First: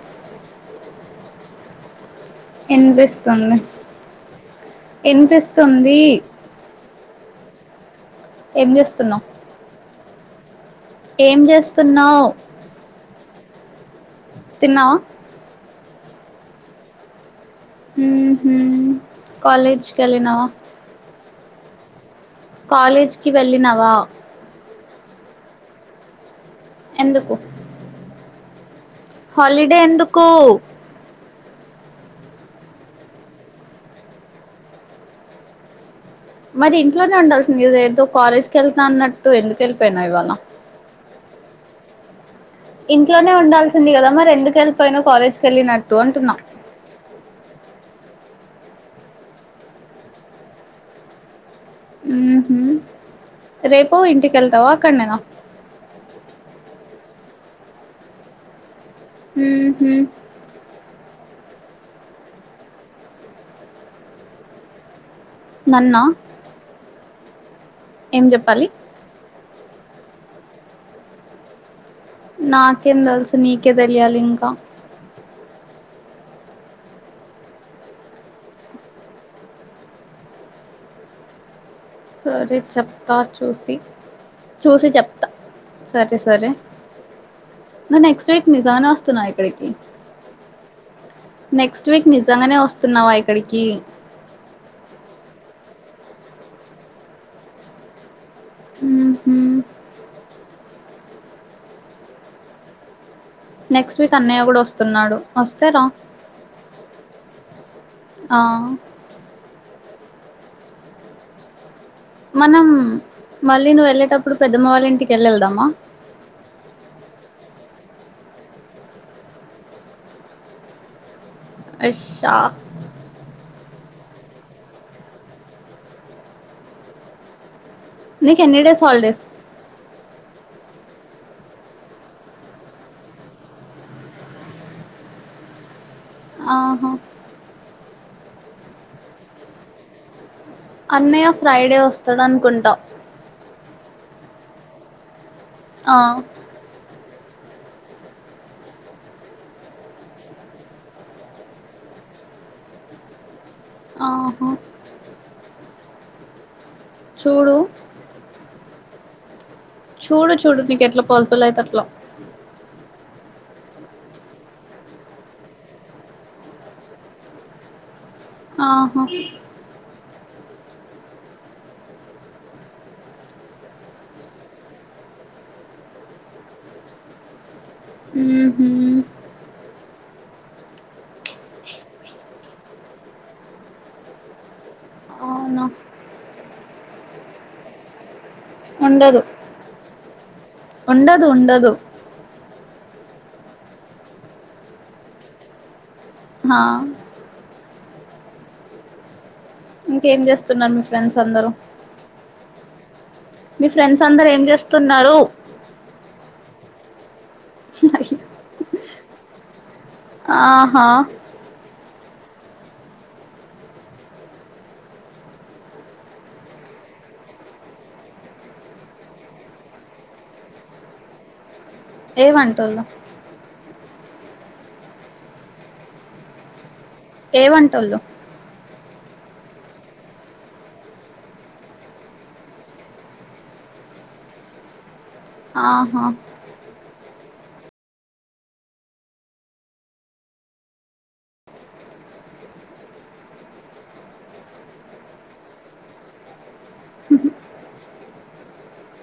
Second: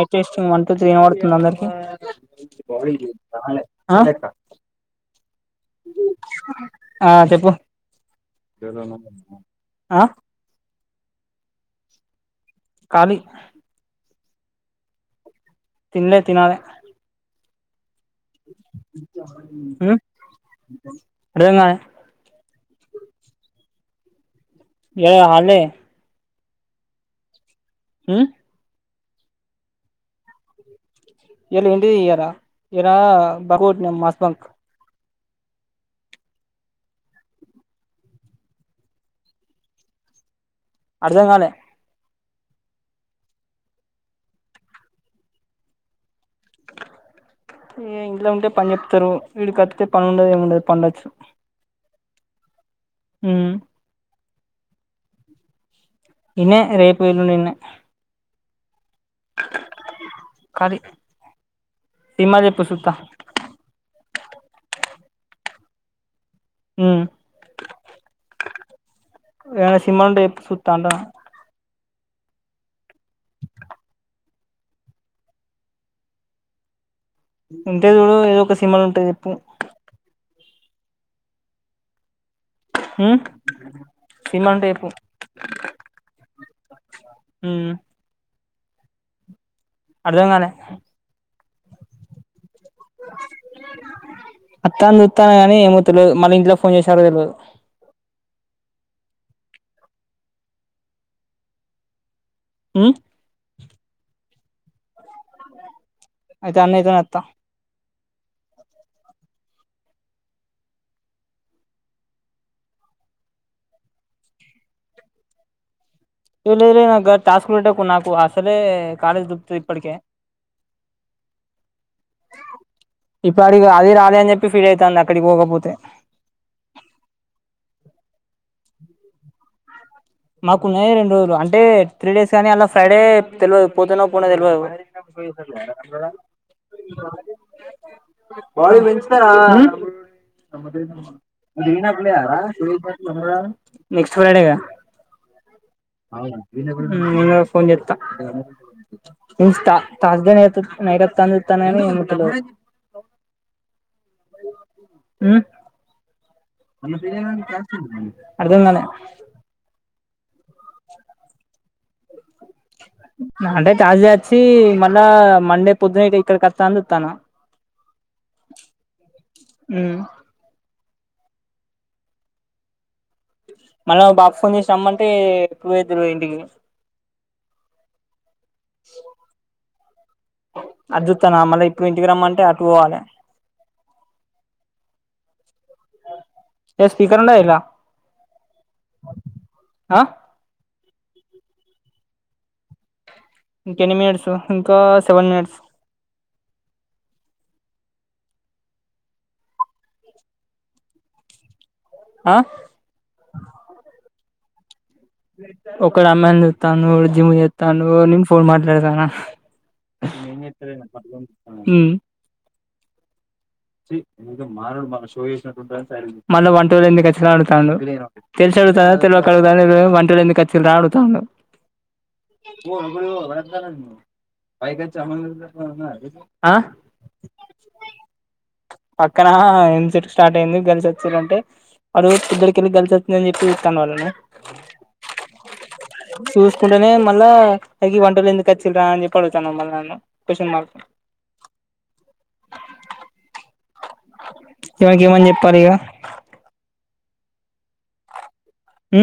Mic testing one two three వినపడుతుందా అందరికి వినిపిస్తుంది ఆ వినిపిస్తుంది ఆ చెప్పు వా ఏం ఏదైనా చేస్తున్నావు ఆ ఏం చేస్తున్నావు కాలీ తిన్నావా తినాలే తినాలి కాలేజీకి వెళ్ళినవా అర్థంకాలే కాలేజీకి వెళ్ళినవా ఇవాళ హాలిడే ఎందుకు ఆ హాలిడే ఎందుకు ఇల్ ఎంటో ఇవాళ ఇవాళా బంక్ కొట్టిన మాస్ బంక్ మరి ఇంట్లోనే ఉండాల్సింది ఏదో కాలేజీకి వెళుతున్నట్టు ఎందుకు వెళ్ళిపోయినావు ఇవాళ అర్థంకాలే ఇంట్లోనే ఉండాల్సింది కదా మరి ఎందుకు వెళ్ళిపోయినావు కాలేజీకి వెళ్ళినట్టు అంటున్న ఏ ఇంట్లో ఉంటే పని చెప్తారు ఈడకొస్తే పని ఉండదు ఏమిండదు పండొచ్చు ఇహో ఉమ్ రేపు ఇంటికి ళతావా అక్కడనేనా ఇన్న రేపు ఎల్లుడి ఇన్నే హ హ సినిమా చెప్పు చూస్తా నన్నా అ ఏం చెప్పాలి యాదై సినిమా ఉంటే చెప్పు సూత్తంట నాకేం తెలుసు నీకే తెలియాలి ఇంకా ఉంటే చూడు ఏదో ఒక సినిమా వుంటే చెప్పు సరే చెప్తా ఉమ్ చూసి సినిమాలు ఉంటే చూసి చెప్పు చెప్తా ఉమ్ ఇంగ నెక్స్ట్ వీక్ నిజగనే వస్తునావా ఇక్కడికి అర్ధంగాలే నెక్స్ట్ వీక్ నిజంగానే వస్ అత్తానీ చూత్తాన గానీ ఏమో తె తెలీదు మనింట్లో ఫోన్ చేసారో లేదో హు హు ఉ నెక్స్ట్ వీక్ అన్నయ్య కూడా వస్తున్నాడు వస్తే రా అయితె అన్నయితోనే వత్త ఆ మనం మళ్ళీ నువ్వు వెళ్ళేటప్పుడు పెద్దమ్మ వాళ్ ఇంటికి ఎల్లి ఎళ్దామా ఏ లే లే నాగాద్ టాస్కు పెట్టకు నాకు అసలే కాలేజ్ దొబ్బుతది ఇప్పటికె అషాక్ ఇగ అది రాలే అని చెప్పి ఫీల్ అయితాంది అక్కడికి పోకపోతే నీకెన్ని డేస్ హాలిడేస్ మాకున్నయే రెండు రోజులు అంటే త్రీ డేస్ కానీ అలా ఫ్రైడే తెల్వదు పోతనో పోనో తెల్వదు. ఆహా అ బ మంచిిన అన్నయ్య ఫ్రైడే ఇనా వస్తాడు ప్లేయార అనుకుంటా నెక్స్ట్ ఫ్రైడేగా ఆ, అవునా నేనెబ్బుడ్ రా నేను అవ్ ఫోన్ చేత్తా. చూస్త పాజిబుల్ అయితె నైట్ వత్తాని చూత్తాన కాని ఏమో తెలియదు ఆహా ఉ చూడు అర్ధంకాల చూడు చూడు నీకెట్ల పాసిబల్ అయితె అట్లా అంటే తాజ అచ్చి మళ్ళా మండే పొద్దున అయితె ఇక్కడికి అత్త అని చూత్తాన్న. ఆహ మళ్ళ బావ్ ఫోన్ చేసి రమ్మంటే పోయోత్తిమి ఇంటికి ఉహు అద్ జుతాన్నా మళ్ళా ఇప్పుడు ఇంటికి రమ్మంటే అటు పోవాలి. అవునా ఏ స్పీకర్ ఉండ ఇలా ఉండదు ఉండదు ఉండదు ఇంక ఎన్ని మినిట్స్ ఇంకా సెవెన్ మినిట్స్ హ ఇంకేం చేస్తున్నారు మీ ఫ్రెండ్స్ అందరూ ఆ మీ ఫ్రెండ్స్ అందరు ఏం చేస్తారు ఒక రామాయ ఎత్తను జిమ్ ఎత్తాను నిం ఫోన్ మాట్లాడదనా నేను ఆహా ప మ వ ఎఖచ్చి తె అతా తెలిగు ఎందు కచ్చ రాడుతాను పో ఏవంటోళ్ళు ఇబడు వంద పైకా చమ ఏమంట వాళ్ళు పక్కన ఎం చెట్ స్టార్ట్ అయింది కలిసి వచ్చారంటే వాడు పిద్డికిళ్ళి కలిసి వచ్చిందని చెప్పి చూస్తాను వాళ్ళని ఆహా చూసుకుంటేనే మ అ వంటలు ఎందుకు వచ్చి రా అని చెప్పాడు వచ్చాను మ న క్వన్ మార్క్ ఇవాకి ఏమని చెప్పారు ఇక ఆ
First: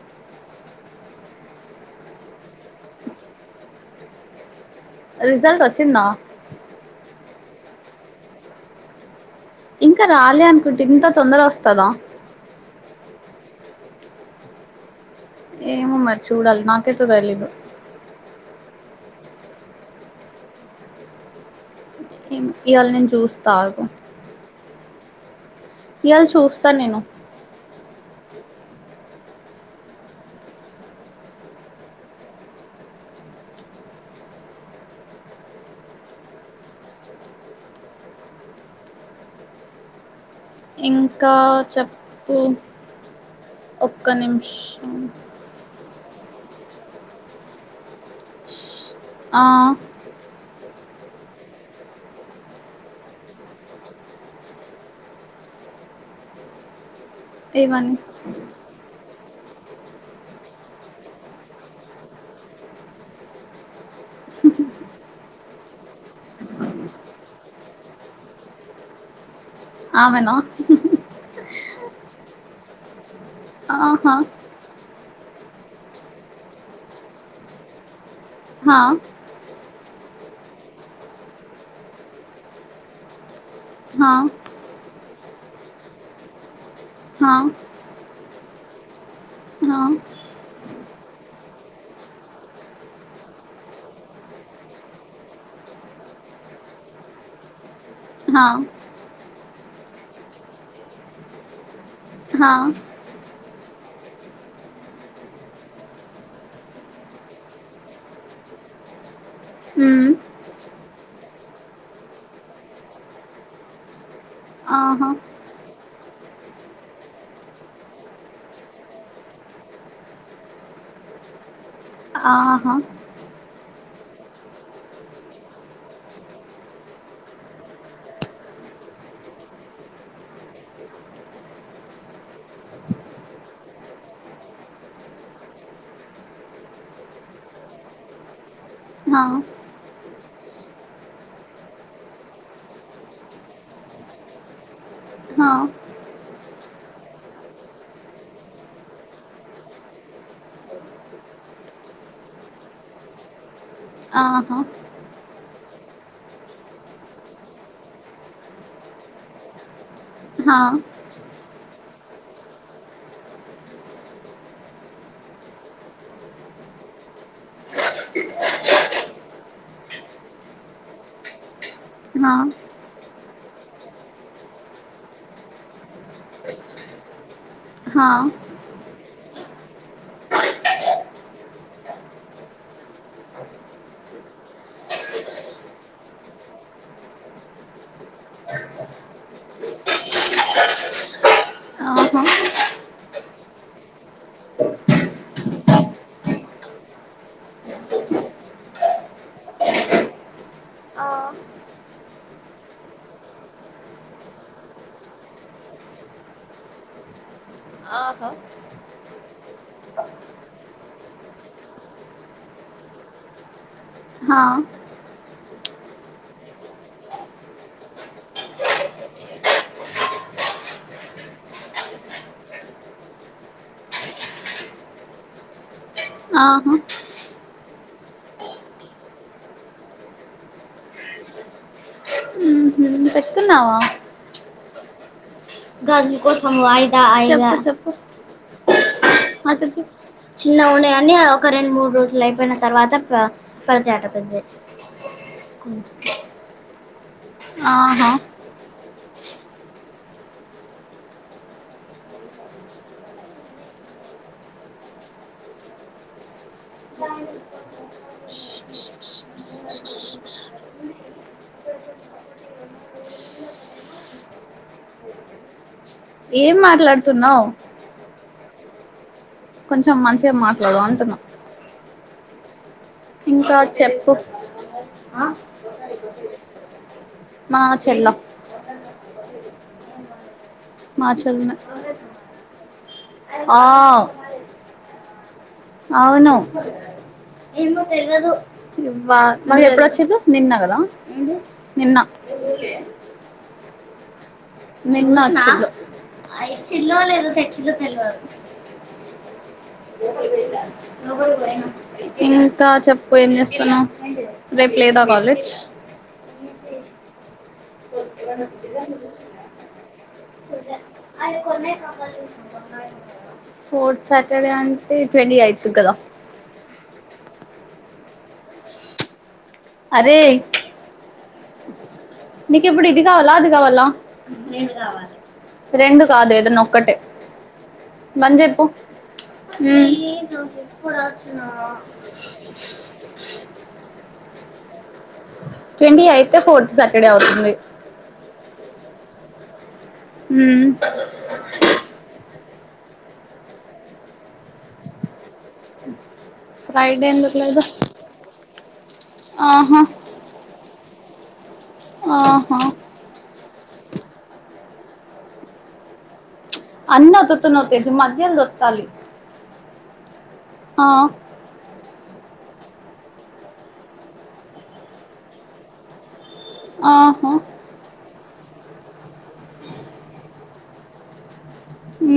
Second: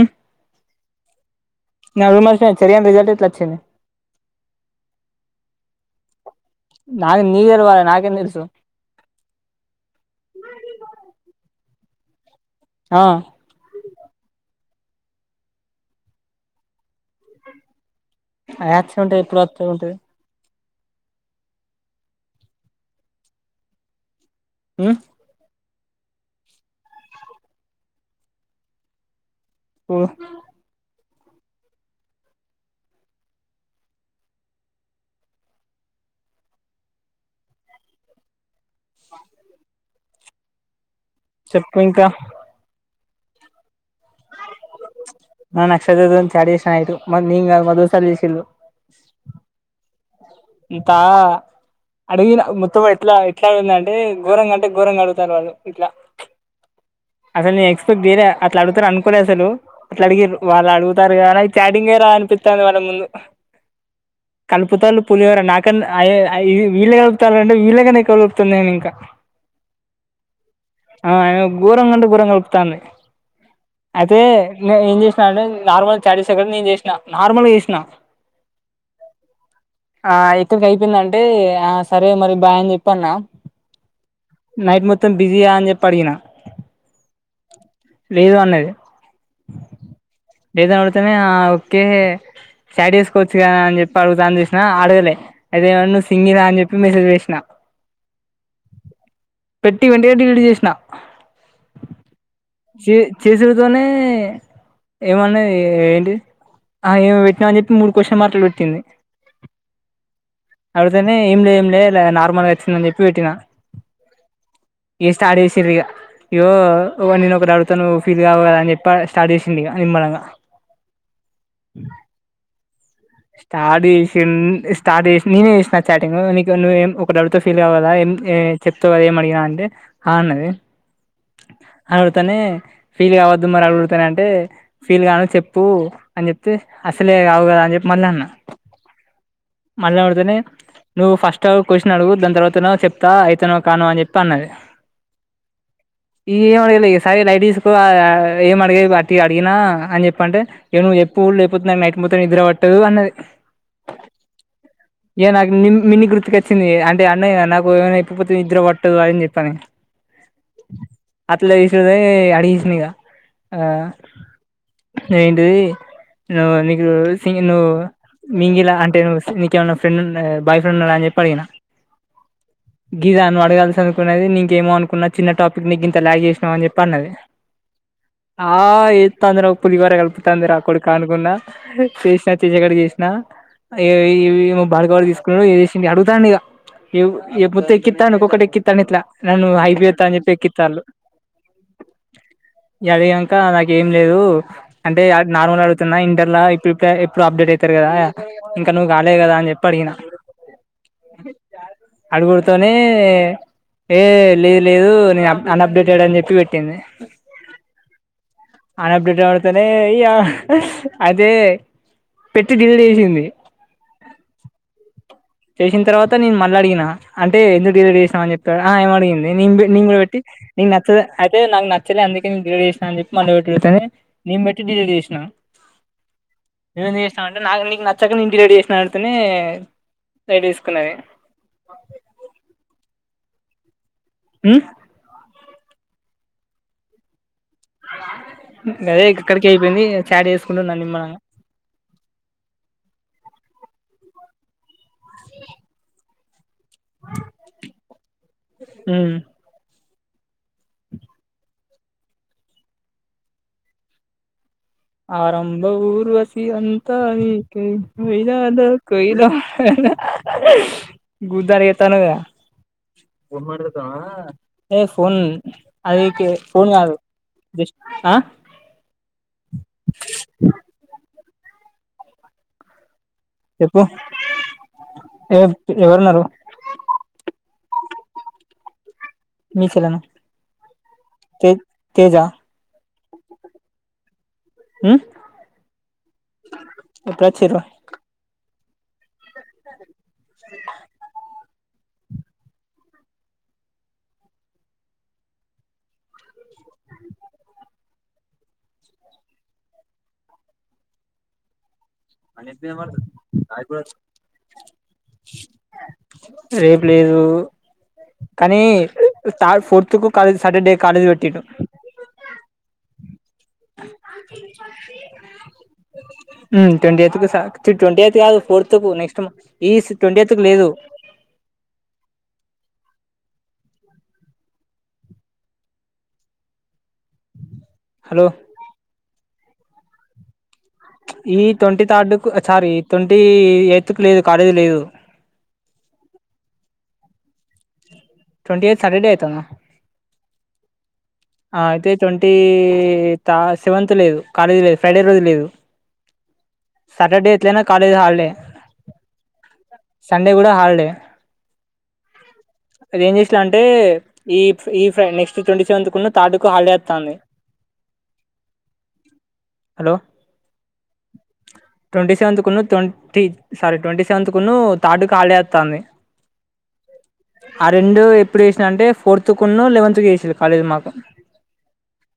నా రూమా స చరియా రిజల్ ఎట్లాచ్చ రిజల్ట్ వచ్చిందా నా నీర్ర్వాల నాకెన్న ఇర్సు ఇంకా రాలే అనుకుంటే ఇంత తొందర వస్తుంది తల ఆ ఏము మరి చూడాలి నాకేతే తెలియదు ఆయా చె ఉంటయి పూరాచ్చ ఉంట ఇ అళని జూస్ తాగు ఆ ఇవాళ చూస్తాను నేను పోఓ ఇక్క చెప్పు ఒక్క నిమిషం కషాడ చేసాయితే మంగ్ మొదసారి తీసిల్లు ఆ ఇంతా అడిగిన మొత్తం ఎట్లా ఎట్లా అడుగుంద అంటే ఘోరంగా అంటే ఘోరంగా అడుగుతారు వాళ్ళు ఇట్లా అసలు న ఏమని ఎక్స్రేట్యర అలాడుగుతా అను లే అసలు అట్లా అడిగి వాళ్ళు అడుగుతారు కానీ చాటింగ్ రా అనిపిస్తుంది వాళ్ళ ముందు కలుపుత పులివర నాకన్నా వీళ్ళ కలుపుతారుంటడి వీళ్ళగానే కలుపుతుా నేను ఇంకా ఆమెనా ఆ గుోరం కంట గూరంగా తమ ఆహా అదే ఏం చే మేడం నార్మల్ చాట్ చెస్ నేను చేసినా నార్మల్గా చేసినా హా ఆ ఇక్కడికి అయిపోయిందంటే ఆ సరే మరి బాయ్ చేపి అని అన్న హా బిజీ ఆహ్ అని చేపి అడిగిన హా ఏదన్న అడితేనే ఆహ్ ఓకే సాడీ చేసుకోవచ్చు కదా అని చెప్పి అడుగుతాంది అడగలే అదే ఏమన్నా నువు సింగిల్ అని చెప్పి మెసేజ్ వేసిన హా పెట్టి వెంటనే డిలీట్ చేసిన హ హ చే చే సే తోనే ఏమన్నా ఏంటిది ఆ ఏమి పెట్టినవు అని మూడు క్వశ్చన్ మార్కులు పెట్టింది హ్మ్ అడితేనే ఏం లే ఏం లే నార్మల్గా వచ్చిందని చెప్పి పెట్టినా ఆహ ఇగ స్టార్ట్ చేసింది ఇగ యో నేను ఒకటి అడుగుతాను ఫీల్ కావు అని చెప్పి స్టార్ట్ చేసింది ఇగ నిమ్మలంగా ఆహా స్టార్ట్ చేసిన్ స్టార్ట్ చేసి నేనే చేసిన చాటింగ్ లో నీకు నువ్వు ఏం ఒకటి అడుగుతా ఫీల్ కావవు కదా చెప్తవు కదా ఏం అడిగిన అంటే అ అన్నది అని అడుగుతానే ఫీల్ కావద్దు మరి అడుగుడుతనే అంటే ఫీల్ కాను చెప్పు అని చెప్తే అసలే కావు కదా అని చె మల్లన్న ఆ అండ్లపడ్తానే నువ్వు ఫస్ట్ క్వశ్చన్ అడుగు దాని తర్వాత చెప్తా అయితానో కానో అని చెప్పి అన్నది హ ఏం అడగలే ఇగ సరే లైట్ తీస్కో ఏం అడిగా అట్ అడిగినా అని చెప్ప అంటే నువ్వు చెప్పు లేకపోతున్నా నైకి మొత్తం నిద్ర పట్ టు అన్నది ఆహా ఇగ నాకు నుం మిన్నీ గుర్తుకొచ్చింది అంటే అన్నయ నాకు ఏమైనా చెప్పక పోతే నిద్ర పట్టదు అని చేపని హ హ అట్లే చేసే అడిగెసిన ఇగ ఏంటిది నువు నీకు సి నువ్వు మింగిలా అంటే నువు నీకేమన్న ఫ్రెండ్ వున బాయ్ ఫ్రెండ్ ఉన్నాడా అని అడిగిన గిదా నువు అడగాల్సి అనుకున్నది నీంకేమో అనుకున్నా చిన్న టాపిక్ నీ ఇంత చేసినావు అని చెప్పి అన్నది హ ఆ ఏ తందర ఒక పులిహోర కలుపుతంది కొడకా అనుకున్న చేసినా చేసేకడికి చేసినా ఏ బల్గడ తీసుకున్నాడు అడుగుతాంది ఇగ మొత్తం ఎక్కిస్తాను ఒక్కొక్కటి ఎక్కితాంది ఇట్లా నన్ను హైప్ ఎక్కితాంది ఆహ అదికాక నాక ఏం లేదు అంటే నార్మల్ అడుగుతున్నా ఇంటర్ల ఇప్పుడు అప్డేట్ అవుతారు కదా ఇంకా నువ్వు కాలేదు కదా అని చెప్పి అడిగిన ఆ అడుగుడుతోనే ఏ లేదు లేదు నేను అన్అప్డేటెడ్ అని చెప్పి పెట్టింది ఆహ అన్అప్డేటెడ్ అడిగితేనే ఇగ అయితే పెట్టి డిలీట్ చేసింది హా చేసిన తర్వాత నేను మళ్ళ అడిగిన అంటే ఎందుకు డిలీట్ చేసినావు అని చెప్పి ఆ ఏమ అడిగింది నీ నీ కూడా పెట్టి నీకు నచ్చదు అయితే నాకు నచ్చలేదు అందుకే నచ్చలే అందుకే డిలీట్ చేసిన అని చెప్పి మళ్ళీ పెట్టి పెతే నేను పెట్టి డిలీట్ చేసినా ఆహ నువు ఎందుకు చేసినవ్ అంటే నాకు నీకు నచ్చక నేను డిలీట్ చేసిన అడిగితేనే లైట్ తీసుకున్నది తిన్నావా హ్మ్ చెప్పు చెప్పు గదే ఇక్కడికి అ అయిపోయింది చాట్ చెప్పు చేసుకుంటున్నా నిమ్మలంగా పరచాట పేద్దయ్ ఆ ఆహా హ్మ్ ఆరంభ ఊర్వసి అంతా నీకె [inaudible] చేతనావ్ కదా ఏ ఫోన్ అదికె ఏం ఫోన్ కాదు మాట్లాడుతున్నావ్ జస్ట్ ఆహ్ కొంచెం మంచిగా మాట్లాడు అంటున్నా చెప్పు ఎవరున్నారు మా చెల్ల మీచను మాచల్ ఆ అ అవును మ ఎ నిన్న కదా నిన్న నిన్న చ్చలో లేదా తెచ్చిలో తెలియదు ఇంకా చెప్పు ఏం చేస్తుాన్నా రేపు లేదా కాలేజ్ రేపు లేదు ఫర్తుాలజ్ సాటర్డే కాలేజ్ పెట్టి ఫోర్త్ సాటర్డే అంటే ట్వంటీ యితు కదా ట్వంటీ ఎయి ట్వంటీ ఎయిత్ కాదు ఫోర్త్ నెక్స్ట్ ఈ అరే ట్వంటీ ఎత్ కి లేదు నీక ఇప్పుడు ఇది కావాలా అది కావాల రెండు కాదు ఏదన్నా ఒక్కటే హలో బంద చెప్పు హమ్ ఈ ట్వంటీ థర్డ్ క సారీ ట్వంటీ ఎయిత్ క లేదు కాలేజీ లేదు ట్వంటీ ఎయితే ఫోర్త్ సాటర్డే అవుతుంది ట్వంటీ ఎయిట్ సటర్డే ఎయినా హ ఆ అయితే ట్వంటీ సెవెంత్ లేదు కాలేజీ లేదు ఫ్రైడే రోజు లేదు ఫ్రైడే సటర్డే ఎందుకు ఎలేన లేదు కాలజ హల్డే ఆహా సండే కూడా హల్డే ఆహా అది ఏం చేసలా అంటే ఈ ఈ ఫ్రై నెస్ట్ ట్వంటీకున్నా తాడు అన్నన్న తత్తనవతే మధ్య దొత్తాల హలో ట్వంటీ సెవెంత్ కును ట్వంటీ సారీ ట్వంటీ సెవె్ కును థర్డ్ ఖాళీ వస్తుంది ఆహా ఆ రెం ఇప్పుడు చేసినాంటే ఫోర్త్ కు లెవెత్ చేసే కాలేజ్ మాకు అ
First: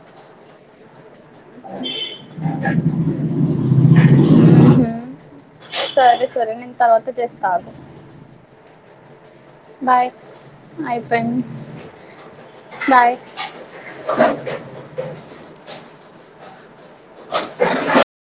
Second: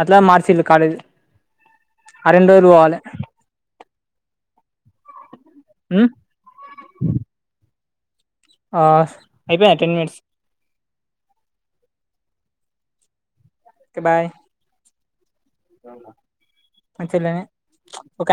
అదిలా మార్చ కాలేజ్ అరండ రూవాల ఉహు సరే సర నిన్ తర్వాత చేస్తస్తా ఆ అయిపోయా టెన్ మినిట్స్ అయిప బయ్ క బయ మ చెలనే ఒక